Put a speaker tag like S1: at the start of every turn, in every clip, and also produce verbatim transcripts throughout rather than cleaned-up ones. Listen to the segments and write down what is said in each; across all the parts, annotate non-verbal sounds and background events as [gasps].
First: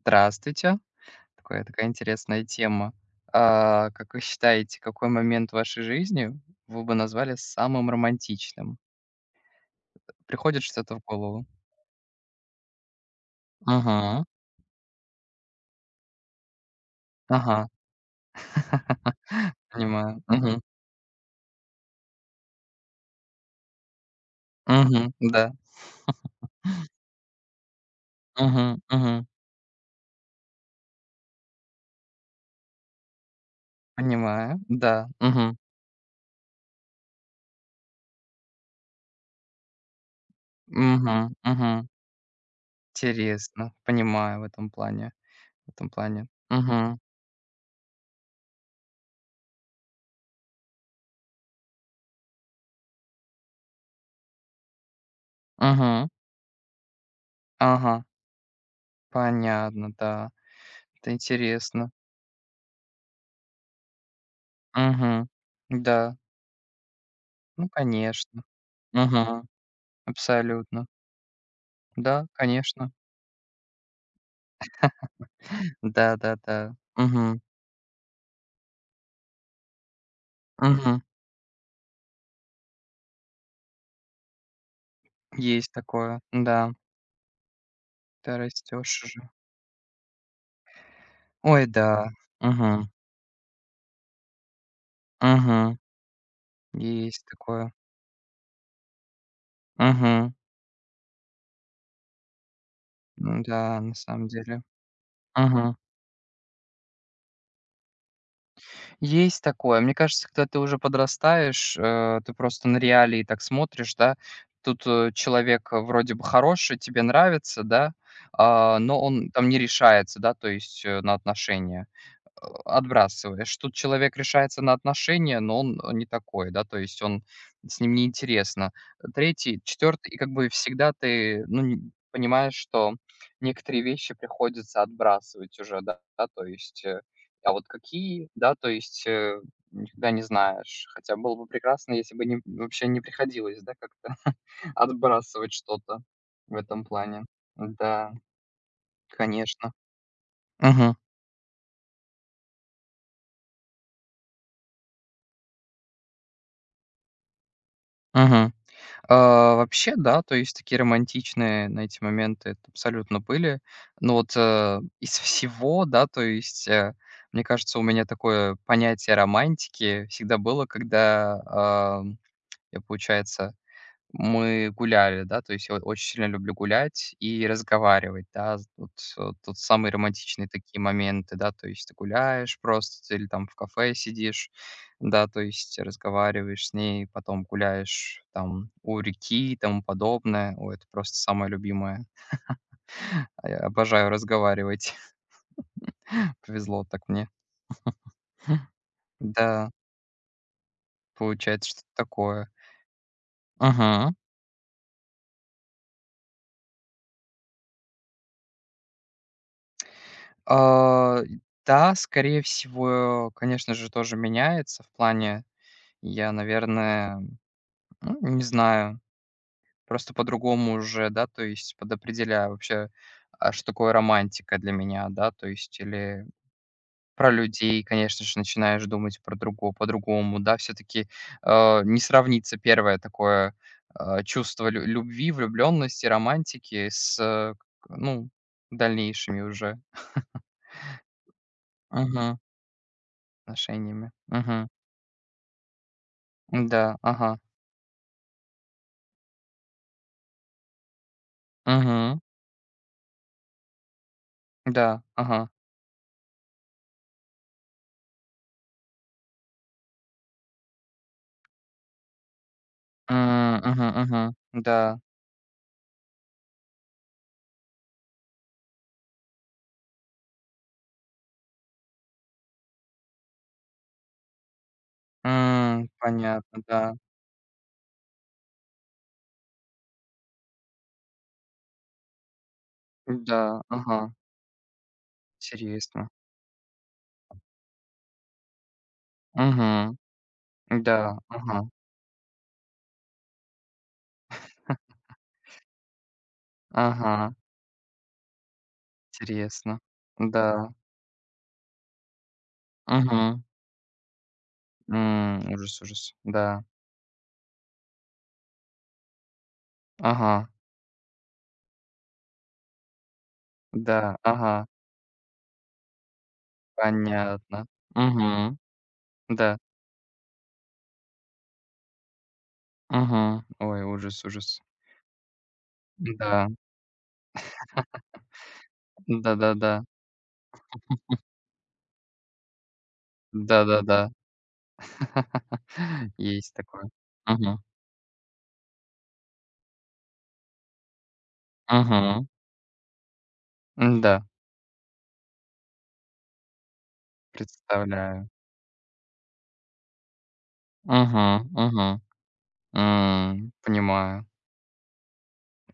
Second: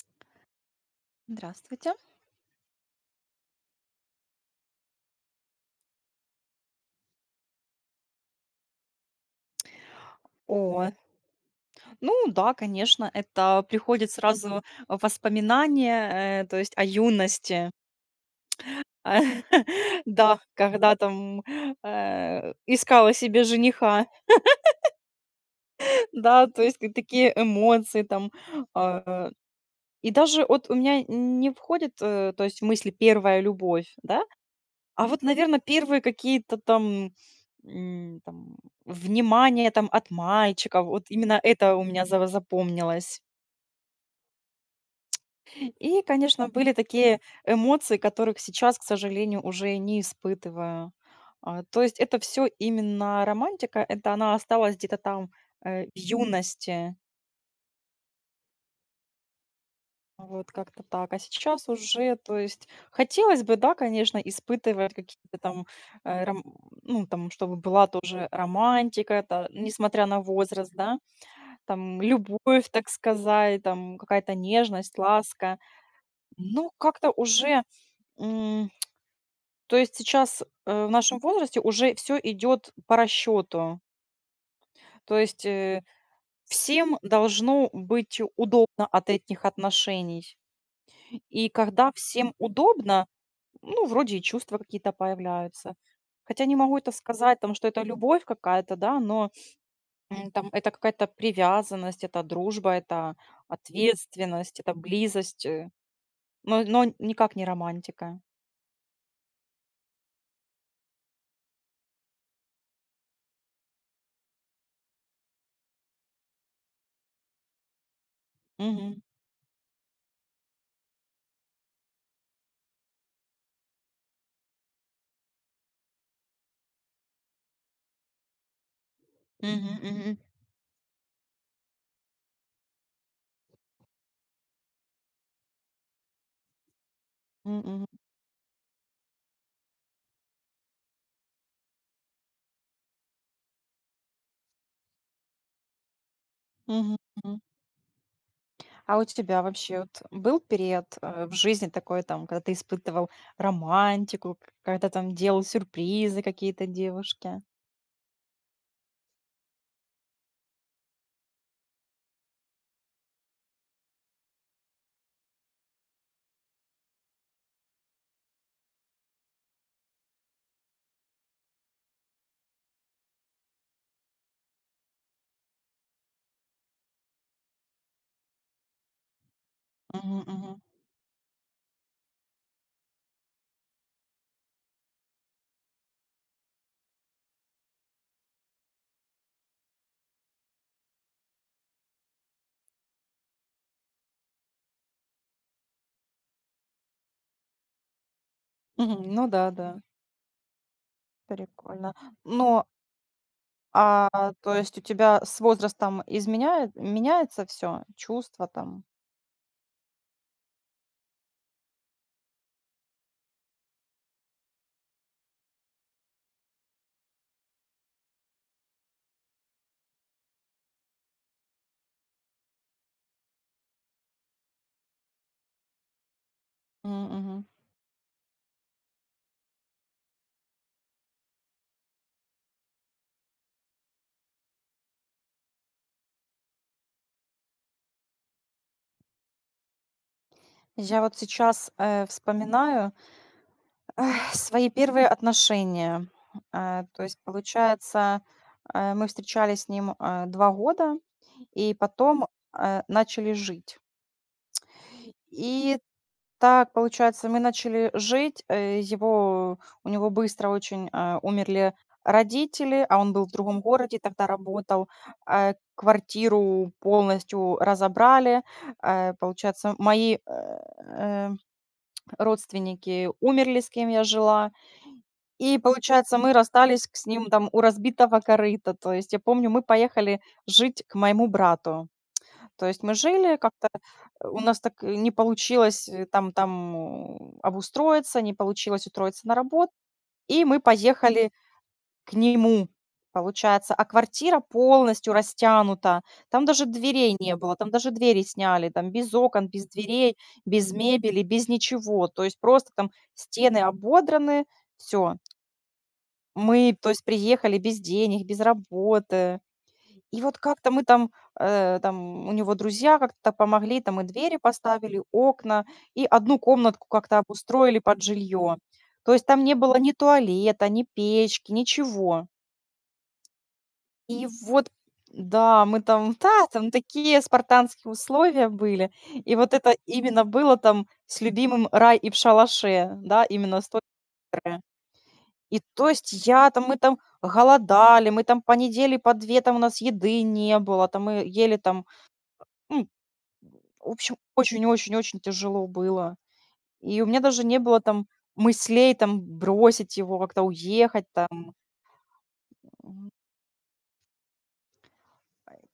S1: Здравствуйте. Такая такая
S2: Здравствуйте.
S1: интересная тема. А, как вы считаете, какой момент в вашей жизни вы бы назвали самым романтичным? Приходит
S2: О,
S1: что-то в голову?
S2: ну да, конечно, это приходит
S1: Мгм.
S2: сразу воспоминания, э, то есть о
S1: Ага.
S2: юности.
S1: [laughs]
S2: [laughs]
S1: Понимаю.
S2: Да,
S1: Мгм.
S2: когда там э, искала себе жениха,
S1: Мгм. Да.
S2: [laughs] да, то есть к- такие эмоции там.
S1: Мгм. Мгм.
S2: а, И даже вот у меня не входит, э, то есть в мысли первая любовь, да,
S1: Понимаю.
S2: а
S1: Да.
S2: вот, наверное,
S1: Мгм.
S2: первые какие-то там м, там, внимание там от мальчиков, вот
S1: Мгм.
S2: именно
S1: Мгм.
S2: это у меня за- запомнилось.
S1: Интересно. Понимаю в этом плане. В этом
S2: И,
S1: плане.
S2: конечно, были
S1: Мгм.
S2: такие эмоции, которых сейчас, к сожалению, уже не испытываю. А, То есть это все именно романтика, это она осталась где-то там э, в
S1: Мгм.
S2: юности,
S1: Ага. Понятно, да.
S2: вот как-то так.
S1: Это
S2: А сейчас
S1: интересно.
S2: уже, то есть хотелось бы, да, конечно, испытывать
S1: Мгм.
S2: какие-то там,
S1: Да.
S2: э, ром- ну, там, чтобы
S1: Ну,
S2: была тоже
S1: конечно.
S2: романтика,
S1: Мгм.
S2: та- несмотря на возраст,
S1: Абсолютно.
S2: да, там,
S1: Да,
S2: любовь, так
S1: конечно.
S2: сказать, там, какая-то нежность, ласка. Ну,
S1: Да-да-да.
S2: как-то
S1: Мгм.
S2: уже. То есть сейчас, э, в
S1: Мгм.
S2: нашем возрасте уже все идет по расчету. То есть,
S1: Есть
S2: э,
S1: такое. Да,
S2: всем должно быть
S1: ты
S2: удобно
S1: растешь
S2: от
S1: уже.
S2: этих отношений. И
S1: Ой,
S2: когда
S1: да.
S2: всем
S1: Мгм.
S2: удобно, ну, вроде и чувства какие-то появляются.
S1: Мгм.
S2: Хотя не могу это
S1: Есть
S2: сказать, там, что
S1: такое.
S2: это любовь какая-то, да, но, м,
S1: Мгм.
S2: там это какая-то привязанность, это дружба, это
S1: М-да, на самом
S2: ответственность,
S1: деле.
S2: это близость, э,
S1: Мгм.
S2: но но никак не романтика.
S1: Есть такое. Мне кажется, когда ты уже подрастаешь, э, ты просто на реалии так смотришь, да. Тут, э, человек, э, вроде бы хороший, тебе нравится, да, а,
S2: Мгм.
S1: но он там не решается, да, то есть, э, на отношения. Э, отбрасываешь. Тут человек решается на отношения, но он э, не такой, да, то есть он, с ним неинтересно. Третий,
S2: Мгм.
S1: четвертый, и
S2: Мгм.
S1: как бы всегда ты, ну, н понимаешь, что некоторые вещи приходится отбрасывать уже, да, да, то есть, э, а вот
S2: мгм.
S1: какие, да, то есть, э, никогда не знаешь. Хотя было бы прекрасно, если бы не, вообще не приходилось, да, как-то [laughs] отбрасывать что-то в этом
S2: Мгм.
S1: плане.
S2: Мгм.
S1: Да,
S2: А у тебя
S1: конечно.
S2: вообще вот был период
S1: Мгм,
S2: э, в жизни такой, там, когда ты испытывал романтику, к- когда там делал сюрпризы какие-то девушке?
S1: мгм. А, вообще, да, то есть такие романтичные, на эти моменты это абсолютно были. Но вот, э, из всего, да, то есть, э, мне кажется, у меня такое понятие романтики всегда было, когда, ам, я, получается, мы гуляли, да, то есть я вот очень сильно люблю гулять и разговаривать, да. з- Вот, э, тут самые
S2: Мгм,
S1: романтичные
S2: мгм.
S1: такие моменты, да, то есть ты гуляешь просто ты или там в кафе сидишь, да, то есть разговариваешь с ней, потом гуляешь там у реки и тому подобное. Ой, это просто самое любимое. А я обожаю разговаривать. [laughs] Повезло так мне.
S2: Мгм, ну да, да,
S1: Да, получается что-то
S2: прикольно.
S1: такое.
S2: Ну, а
S1: Ага.
S2: то есть у тебя с возрастом изменяет, меняется все, чувство там?
S1: А, да, скорее всего, конечно же, тоже меняется в плане. Я, наверное, ну, не знаю, просто по-другому уже, да, то есть подопределяю вообще, а что такое романтика для меня, да, то есть, или
S2: Мгм,
S1: про
S2: мгм.
S1: людей, конечно же, начинаешь думать, про другого, по-другому, да, все-таки не сравнится первое такое э, чувство лю- любви, влюбленности, романтики с, э, к- ну, дальнейшими уже
S2: Я вот сейчас э,
S1: Мгм.
S2: вспоминаю
S1: Отношениями.
S2: эх, свои
S1: Мгм.
S2: первые отношения.
S1: Да,
S2: Э, то есть,
S1: ага.
S2: получается, э, мы встречались с ним э, два года. И
S1: Мгм.
S2: потом, э, начали жить.
S1: Да, ага.
S2: И так, получается, мы начали жить, э, его у него быстро очень, э, умерли родители, а он был в
S1: М,
S2: другом
S1: мгм,
S2: городе, тогда
S1: мгм.
S2: работал.
S1: Да.
S2: Э, квартиру полностью разобрали. Э, получается, мои, э, э, родственники умерли, с кем я жила. И,
S1: М,
S2: получается, мы
S1: понятно,
S2: расстались
S1: да.
S2: к с ним там у разбитого корыта. То есть я помню, мы поехали жить к моему брату. То есть мы жили
S1: Да,
S2: как-то,
S1: ага,
S2: э, у нас так э, не получилось, э,
S1: интересно.
S2: там там, э, обустроиться, не получилось устроиться на
S1: Мгм.
S2: работу, и мы
S1: Да,
S2: поехали
S1: ага,
S2: к нему, получается. А квартира полностью растянута, там даже дверей
S1: ага,
S2: не было, там даже двери сняли, там без окон, без
S1: интересно.
S2: дверей, без
S1: Да,
S2: мебели, без ничего. То есть просто там
S1: мгм.
S2: стены ободраны, все.
S1: М, ужас, ужас. Да,
S2: Мы, то есть, приехали без денег, без работы. И вот
S1: ага,
S2: как-то мы там, э, там у него друзья как-то так помогли, там и
S1: да,
S2: двери
S1: ага,
S2: поставили, окна, и одну комнатку как-то
S1: понятно.
S2: обустроили под жилье.
S1: Мгм.
S2: То есть там не
S1: Да,
S2: было ни туалета, ни печки, ничего.
S1: мгм. Ой, ужас,
S2: И
S1: ужас.
S2: вот, да, мы там, [laughs] да,
S1: Да,
S2: там такие спартанские условия были. И вот это
S1: да-да-да,
S2: именно было там с любимым рай и в шалаше, да, именно с той
S1: да-да-да.
S2: которая. И то
S1: [laughs]
S2: есть я
S1: Есть
S2: там, мы
S1: такое.
S2: там
S1: Мгм,
S2: голодали, мы там по неделе, по две там у нас еды не было, там мы ели там
S1: мгм.
S2: М, в
S1: Да,
S2: общем, очень-очень-очень тяжело было. И у меня даже не было там
S1: представляю.
S2: мыслей там бросить его, как-то уехать
S1: Мгм,
S2: там.
S1: мгм. Понимаю.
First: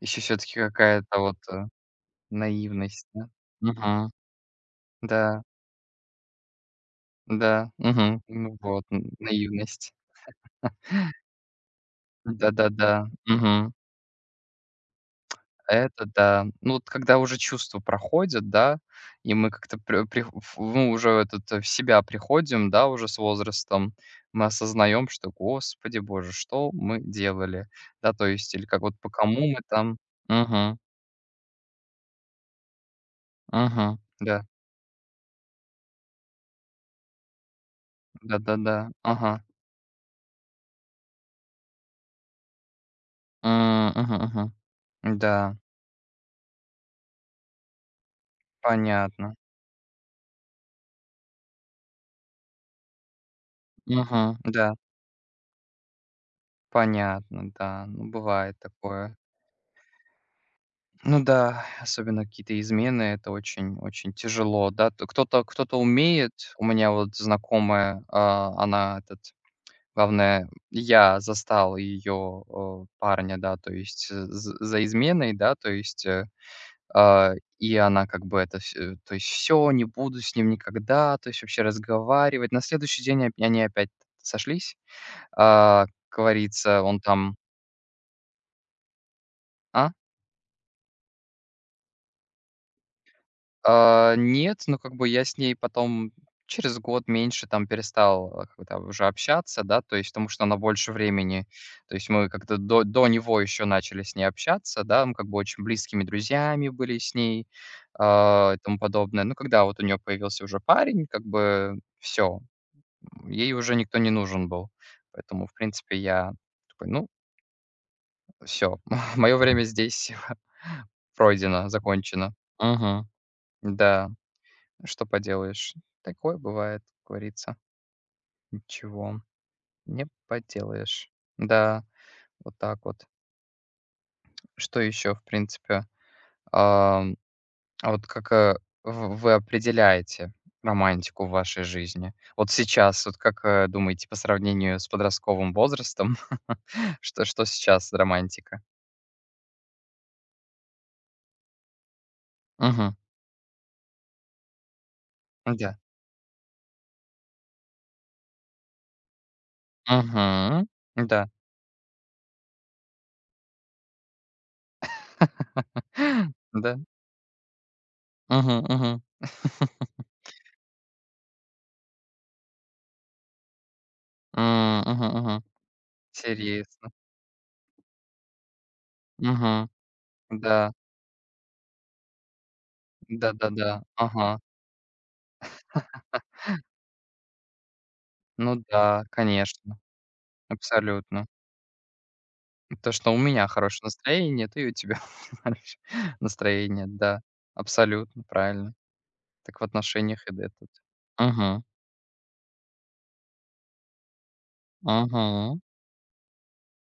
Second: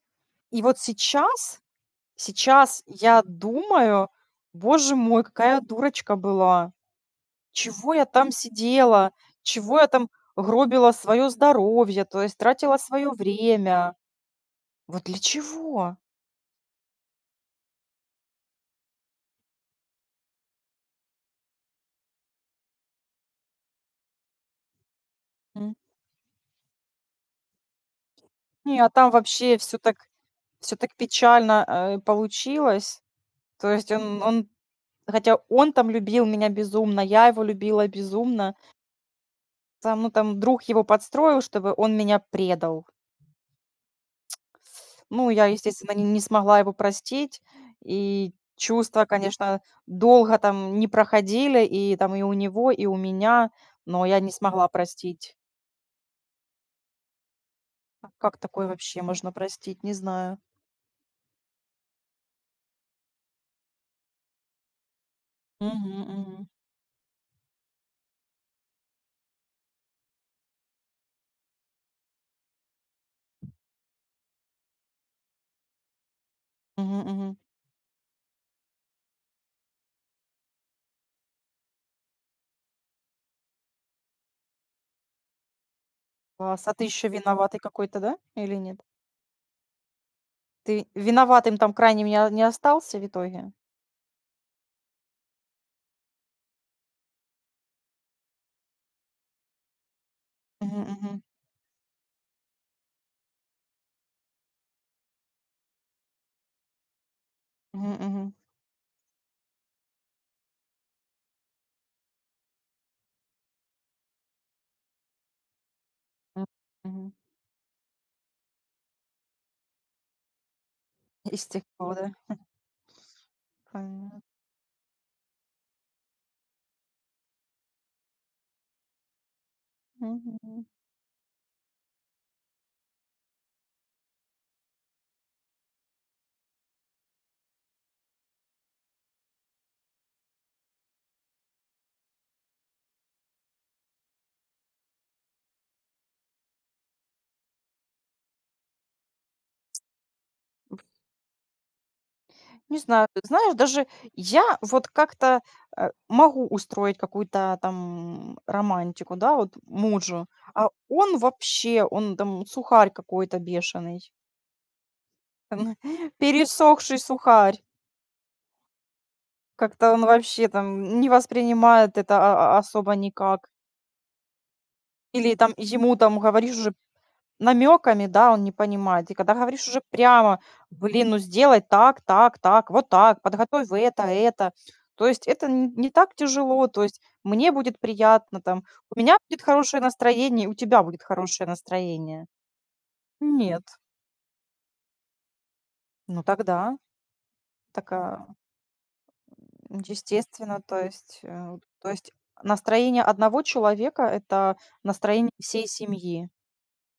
S1: Еще все таки
S2: И вот
S1: какая-то вот,
S2: сейчас,
S1: э,
S2: сейчас
S1: наивность,
S2: я
S1: да?
S2: думаю:
S1: Мгм.
S2: "Боже мой,
S1: Да,
S2: какая я дурочка была!
S1: да,
S2: Чего я
S1: мгм.
S2: там
S1: Ну вот, н
S2: сидела? Чего я
S1: наивность.
S2: там гробила
S1: [laughs]
S2: свое здоровье, то есть тратила
S1: Да-да-да,
S2: свое
S1: мгм.
S2: время? Вот для чего?"
S1: Это да. Ну, вот когда уже чувства проходят, да, и мы как-то пре прих ф ну, уже этот, э, в себя приходим, да, уже с возрастом, мы осознаем, что:
S2: М.
S1: "Господи Боже, что мы делали?" Да, то есть или
S2: Не,
S1: как
S2: а
S1: вот по
S2: там
S1: кому
S2: вообще
S1: мы
S2: все так
S1: там.
S2: все
S1: Угу,
S2: так печально, э, получилось. То есть
S1: угу.
S2: он
S1: Да,
S2: он Хотя он там любил меня безумно, я его любила безумно.
S1: да-да-да. Ага.
S2: Там, ну, там друг его подстроил, чтобы он меня предал.
S1: М, мгм, мгм.
S2: Ну, я,
S1: Да.
S2: естественно, не, не смогла его простить. И чувства,
S1: Понятно.
S2: конечно, долго там не проходили, и там и у него, и у меня, но я не
S1: Мгм.
S2: смогла
S1: Да,
S2: простить.
S1: понятно, да.
S2: А
S1: Ну,
S2: Как
S1: бывает
S2: такое вообще
S1: такое.
S2: можно простить, не знаю.
S1: Ну да, особенно какие-то измены — это очень очень тяжело, да. Т кто-то кто-то
S2: Мгм,
S1: умеет.
S2: мгм,
S1: У меня вот знакомая, а, она, этот, главное, я застал ее, э, парня, да, то есть, э, з за изменой, да, то есть, э,
S2: мгм,
S1: а,
S2: мгм.
S1: и она как бы это вс э, то есть: все, не буду с ним никогда", то есть вообще разговаривать. На следующий день оп они опять сошлись. А, как
S2: Класс. А
S1: говорится,
S2: ты
S1: он
S2: еще
S1: там.
S2: виноватый какой-то, да? Или нет?
S1: А?
S2: Ты виноватым там крайним не, о- не остался в итоге?
S1: А, нет, ну, как бы я с ней потом через год меньше там перестал, э, как-то уже общаться, да, то есть, потому что она
S2: Мгм,
S1: больше
S2: мгм,
S1: времени. То есть мы как-то до до него еще начали с ней общаться, да, мы как бы очень близкими друзьями были с ней,
S2: мгм, мгм.
S1: а, и тому подобное. Ну, когда вот у нее появился уже парень, как бы все, ей уже никто не нужен был. Поэтому, в принципе, я
S2: М,
S1: такой: "Ну,
S2: мгм.
S1: все, [laughs] мое время здесь".
S2: И с тех
S1: Пройдено,
S2: пор, да?
S1: закончено. Мгм. Да,
S2: Понятно.
S1: что поделаешь. Такое бывает, как говорится. Ничего не
S2: Мгм.
S1: поделаешь. Да, вот так вот. Что еще, в принципе? Ам, а вот как, э, в вы определяете романтику в вашей жизни? Вот сейчас, вот как, э, думаете, по сравнению с подростковым возрастом, [laughs] что что сейчас романтика?
S2: Не
S1: Мгм.
S2: знаю, знаешь, даже я вот как-то,
S1: Да.
S2: э, могу устроить какую-то там романтику, да, вот мужу, а
S1: Мгм.
S2: он
S1: Да.
S2: вообще, он там сухарь какой-то бешеный, [laughs]
S1: [gasps] Да.
S2: пересохший сухарь.
S1: Мгм, мгм.
S2: Как-то он вообще там не воспринимает это, а, а, особо никак.
S1: М, мгм,
S2: Или
S1: мгм.
S2: там ему там говоришь
S1: Интересно.
S2: намеками, да, он не понимает. И когда говоришь
S1: Мгм.
S2: уже прямо:
S1: Да,
S2: "Блин, ну сделай так, так, так, вот так, подготовь
S1: да-да-да.
S2: это,
S1: Ага.
S2: это". То есть это н не так тяжело, то есть мне будет приятно,
S1: Ну
S2: там, у
S1: да,
S2: меня будет
S1: конечно,
S2: хорошее настроение, и у тебя будет
S1: абсолютно.
S2: хорошее настроение.
S1: То, что у меня
S2: Нет,
S1: хорошее настроение, то и у тебя [laughs] хорошее
S2: ну тогда
S1: настроение. Да, абсолютно
S2: такая,
S1: правильно. Так в
S2: м,
S1: отношениях и
S2: естественно,
S1: этот.
S2: то есть, э,
S1: Мгм,
S2: то есть настроение одного человека — это настроение
S1: мгм.
S2: всей семьи.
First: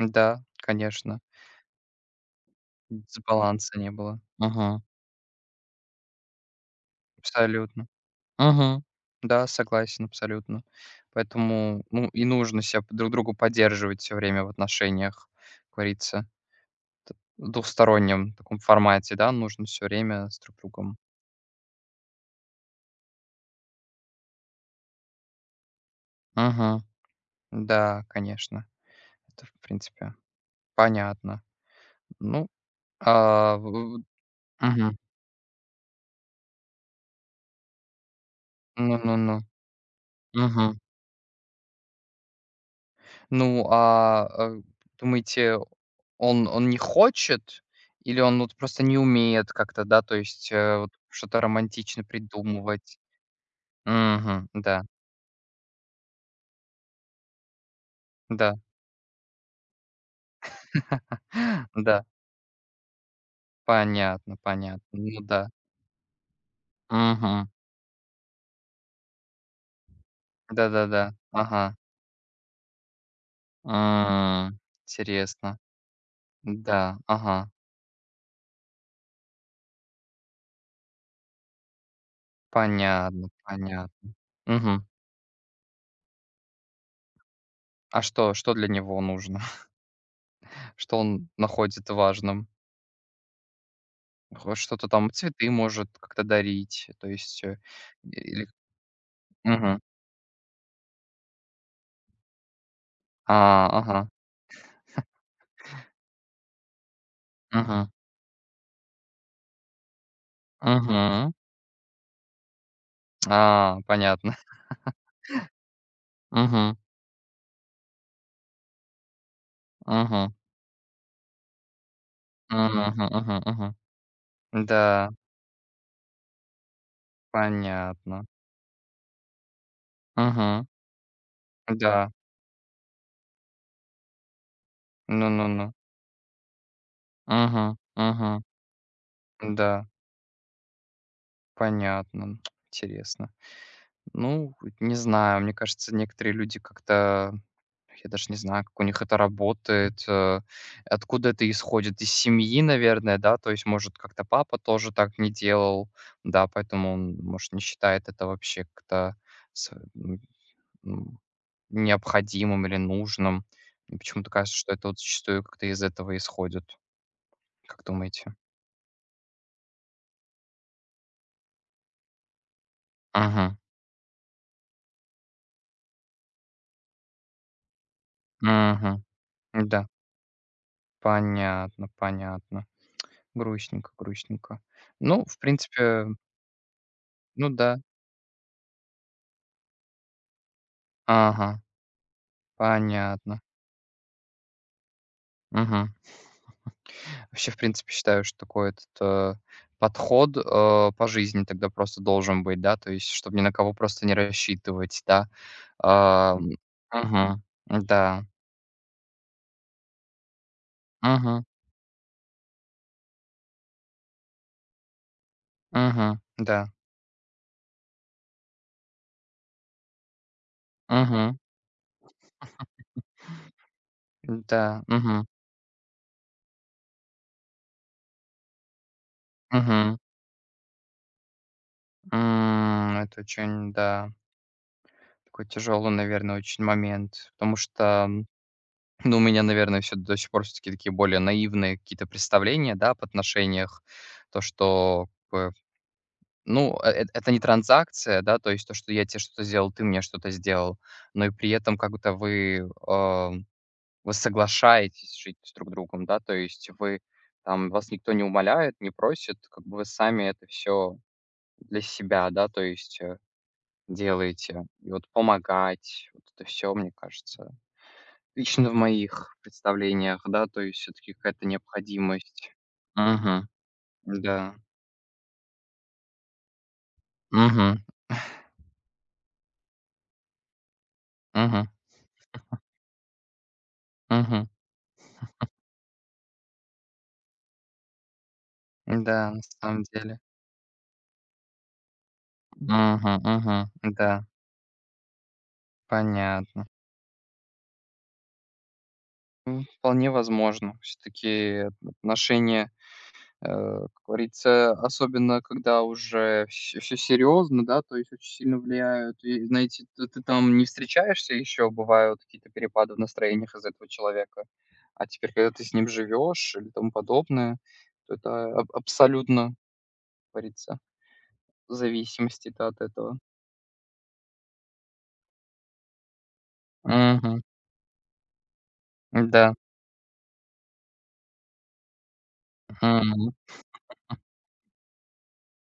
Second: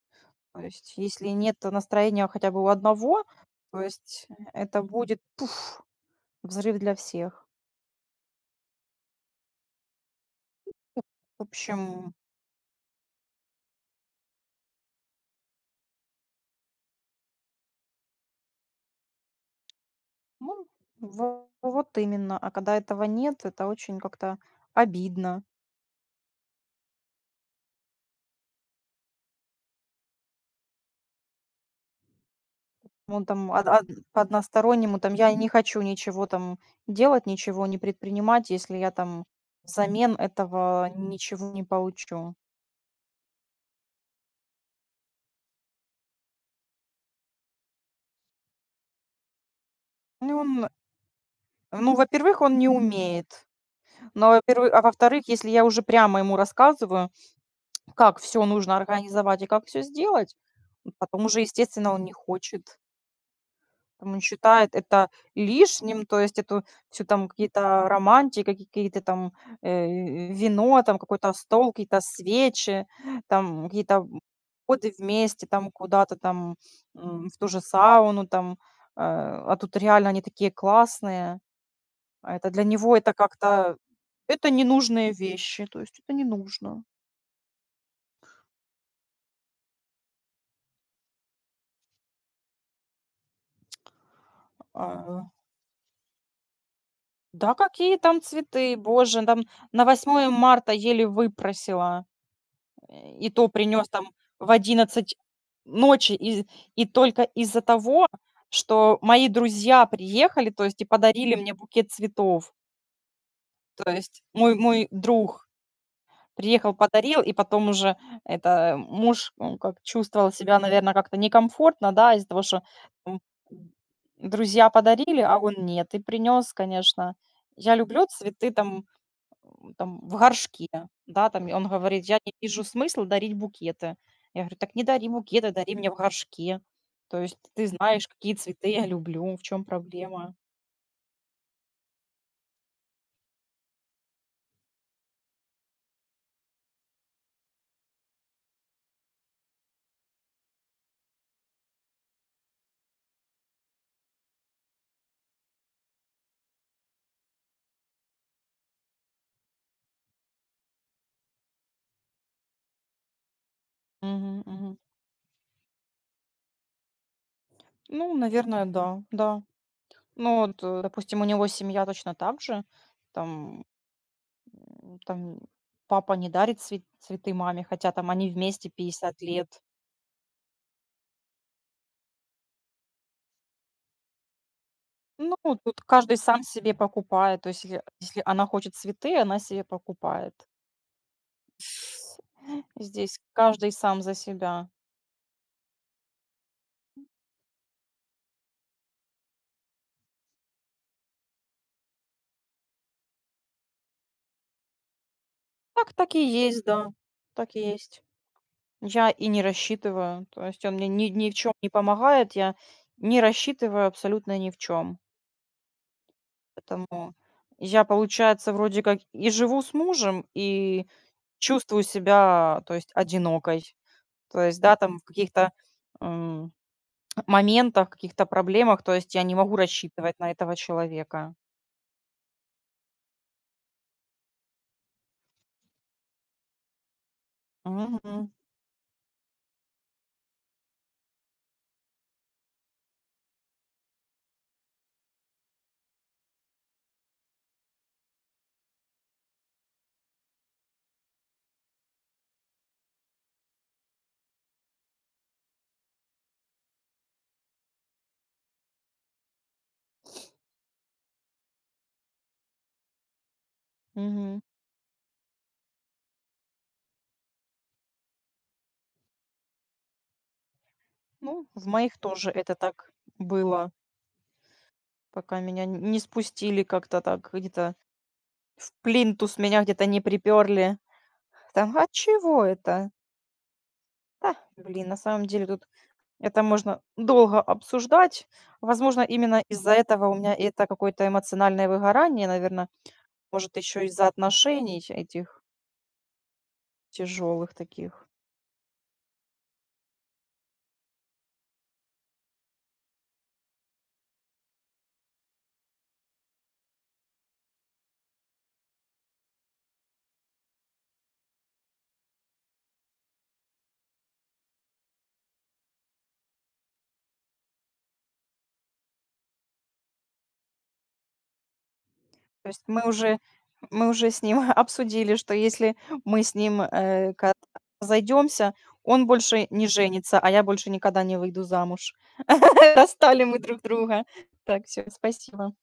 S1: Да,
S2: То есть
S1: конечно.
S2: если нет настроения хотя бы у одного,
S1: Дисбаланса
S2: то
S1: не было.
S2: есть это
S1: Мгм.
S2: будет взрыв для всех.
S1: Абсолютно. Мгм. Да, согласен абсолютно.
S2: В
S1: Поэтому, ну,
S2: общем,
S1: и нужно себя, п друг другу поддерживать все время в отношениях, как говорится, т в двухстороннем таком формате, да, нужно все время с
S2: ну,
S1: друг другом.
S2: во вот именно. А когда этого нет, это очень как-то обидно.
S1: Мгм. Да, конечно. Это, в принципе, понятно. Ну,
S2: Он там
S1: а,
S2: од од
S1: в
S2: по
S1: мгм.
S2: одностороннему там: "Я не хочу ничего там делать, ничего не предпринимать, если я там
S1: Ну-ну-ну.
S2: взамен
S1: Мгм.
S2: этого ничего не получу".
S1: Ну, а, э, думаете, он он не хочет или он вот просто не умеет как-то, да, то
S2: Ну,
S1: есть,
S2: он,
S1: э, вот что-то
S2: ну,
S1: романтично
S2: во-первых, он не
S1: придумывать?
S2: умеет. Но,
S1: Мгм.
S2: во-первых а
S1: Да,
S2: во-вторых, если я уже прямо ему рассказываю, как все
S1: да.
S2: нужно организовать и как все сделать, потом уже,
S1: [laughs]
S2: естественно, он
S1: Да,
S2: не хочет. Там он
S1: понятно,
S2: считает
S1: понятно.
S2: это
S1: Ну да.
S2: лишним, то есть эту всю там
S1: Мгм.
S2: какие-то романтики, какие-то там, э, вино, там
S1: Да-да-да.
S2: какой-то стол,
S1: Ага.
S2: какие-то свечи, там какие-то
S1: М,
S2: походы вместе
S1: интересно.
S2: там куда-то там,
S1: Да,
S2: м, в ту
S1: ага.
S2: же сауну там. Э, а тут реально они такие классные, а это для него это
S1: Понятно,
S2: как-то
S1: понятно.
S2: это
S1: Мгм.
S2: ненужные вещи, то есть это не нужно.
S1: А что что для него нужно? [laughs] Что он находит важным? Хо что-то там,
S2: А,
S1: цветы может как-то дарить, то есть,
S2: да
S1: э,
S2: какие там
S1: или
S2: цветы, боже, там
S1: Мгм.
S2: на 8 марта еле выпросила. Э, и
S1: А,
S2: то принёс там
S1: ага.
S2: в одиннадцать ночи, и и только из-за
S1: Мгм.
S2: того, что мои друзья приехали, то есть и
S1: Мгм.
S2: подарили мне букет цветов.
S1: А,
S2: То есть
S1: понятно.
S2: мой
S1: [laughs]
S2: мой друг приехал,
S1: Мгм.
S2: подарил, и потом уже это э, муж, он как чувствовал
S1: Мгм.
S2: себя, наверное, как-то некомфортно, да, из-за того, что,
S1: Мгм.
S2: м,
S1: Мгм. Мгм.
S2: друзья
S1: Да.
S2: подарили, а он нет, и принёс, конечно. Я люблю
S1: Понятно.
S2: цветы, там М, там в
S1: Мгм.
S2: горшке, да, там и он говорит:
S1: Да.
S2: "Я не вижу смысла дарить букеты". Я говорю: "Так не дари букеты,
S1: Ну-ну-ну.
S2: дари мне в горшке". То есть
S1: Мгм.
S2: ты знаешь, какие
S1: Мгм.
S2: цветы я люблю, в чем
S1: Да.
S2: проблема.
S1: Понятно. Интересно. Ну, не знаю, мне кажется, некоторые люди как-то, я даже не знаю, как у них это работает, э, откуда это исходит. Из семьи, наверное, да? То есть, может, как-то папа тоже так не делал, да, поэтому он, может, не считает это вообще как-то с м, м, необходимым или нужным. Мне почему-то
S2: Мгм,
S1: кажется, что
S2: мгм.
S1: это вот зачастую как-то из этого исходит. Как
S2: Ну,
S1: думаете?
S2: наверное, да, да. Ну вот, э, допустим, у него семья точно так же.
S1: Ага.
S2: Там, м, там папа не дарит цве цветы маме, хотя там они вместе
S1: Мгм.
S2: 50 лет.
S1: Да, понятно, понятно. Грустненько, грустненько. Ну,
S2: Ну,
S1: в
S2: тут
S1: принципе,
S2: каждый сам себе покупает. То
S1: ну
S2: есть,
S1: да.
S2: если если она хочет цветы, она себе покупает.
S1: Ага,
S2: Здесь
S1: понятно.
S2: каждый сам за себя.
S1: Мгм. Вообще, в принципе, считаю, что такой этот, э, подход, э, по жизни тогда просто должен быть, да, то есть, чтобы ни на кого просто не рассчитывать, да.
S2: Так, так и
S1: А,
S2: есть, да.
S1: мгм.
S2: Так и есть.
S1: Да.
S2: Я и не рассчитываю. То есть он мне ни, ни в
S1: Мгм.
S2: чем не помогает. Я не рассчитываю абсолютно ни в чем.
S1: Мгм. Да.
S2: Поэтому я, получается, вроде как и живу с мужем, и
S1: Мгм.
S2: чувствую себя, то есть, одинокой. То есть, да,
S1: Да.
S2: там в
S1: Мгм.
S2: каких-то м, моментах, каких-то проблемах, то есть я не могу
S1: Мгм.
S2: рассчитывать на этого человека.
S1: М, это очень, да. Такой тяжелый, наверное, очень момент, потому что, м,
S2: Мгм.
S1: ну, у меня, наверное, все до сих пор, все таки такие более наивные какие-то представления, да, об отношениях. То, что, как бы, ну, э эт это не транзакция, да, то есть то, что я тебе что-то сделал, ты мне что-то сделал, но и при этом как будто вы, а, вы соглашаетесь жить с друг другом, да, то есть вы, там вас никто не умоляет, не просит, как бы вы сами это все для себя, да, то есть, э,
S2: Мгм.
S1: делаете. И вот помогать, вот это все мне кажется. Лично в моих представлениях, да, то есть все таки
S2: Ну,
S1: какая-то
S2: в моих тоже это
S1: необходимость.
S2: так
S1: Мгм.
S2: было,
S1: Да.
S2: пока меня н не спустили как-то так, где-то
S1: Мгм.
S2: в плинтус меня где-то не приперли.
S1: Мгм.
S2: Там: "А чего это?" Да,
S1: Мгм.
S2: блин, на самом деле тут это можно долго обсуждать. Возможно,
S1: Да, на
S2: именно из-за
S1: самом
S2: этого у
S1: деле.
S2: меня это какое-то эмоциональное выгорание, наверное,
S1: Мгм.
S2: может,
S1: Мгм.
S2: еще из-за
S1: Да,
S2: отношений этих
S1: понятно.
S2: тяжелых таких.
S1: М, вполне возможно. Все-таки отношения, Э, как говорится, особенно когда уже все серьезно, да, то есть очень сильно влияют. И, знаете, ты ты там не встречаешься еще, бывают какие-то перепады в настроениях из-за этого человека. А теперь, когда ты с ним живешь или тому подобное, то это аб абсолютно, как говорится, в
S2: То
S1: зависимости
S2: есть
S1: от
S2: мы уже
S1: этого.
S2: мы уже с ним [laughs] обсудили, что если мы с ним, э, ка
S1: Мгм.
S2: разойдёмся, он больше
S1: Да.
S2: не женится, а я больше никогда не выйду замуж. [laughs] Достали мы друг друга. Так, все, спасибо.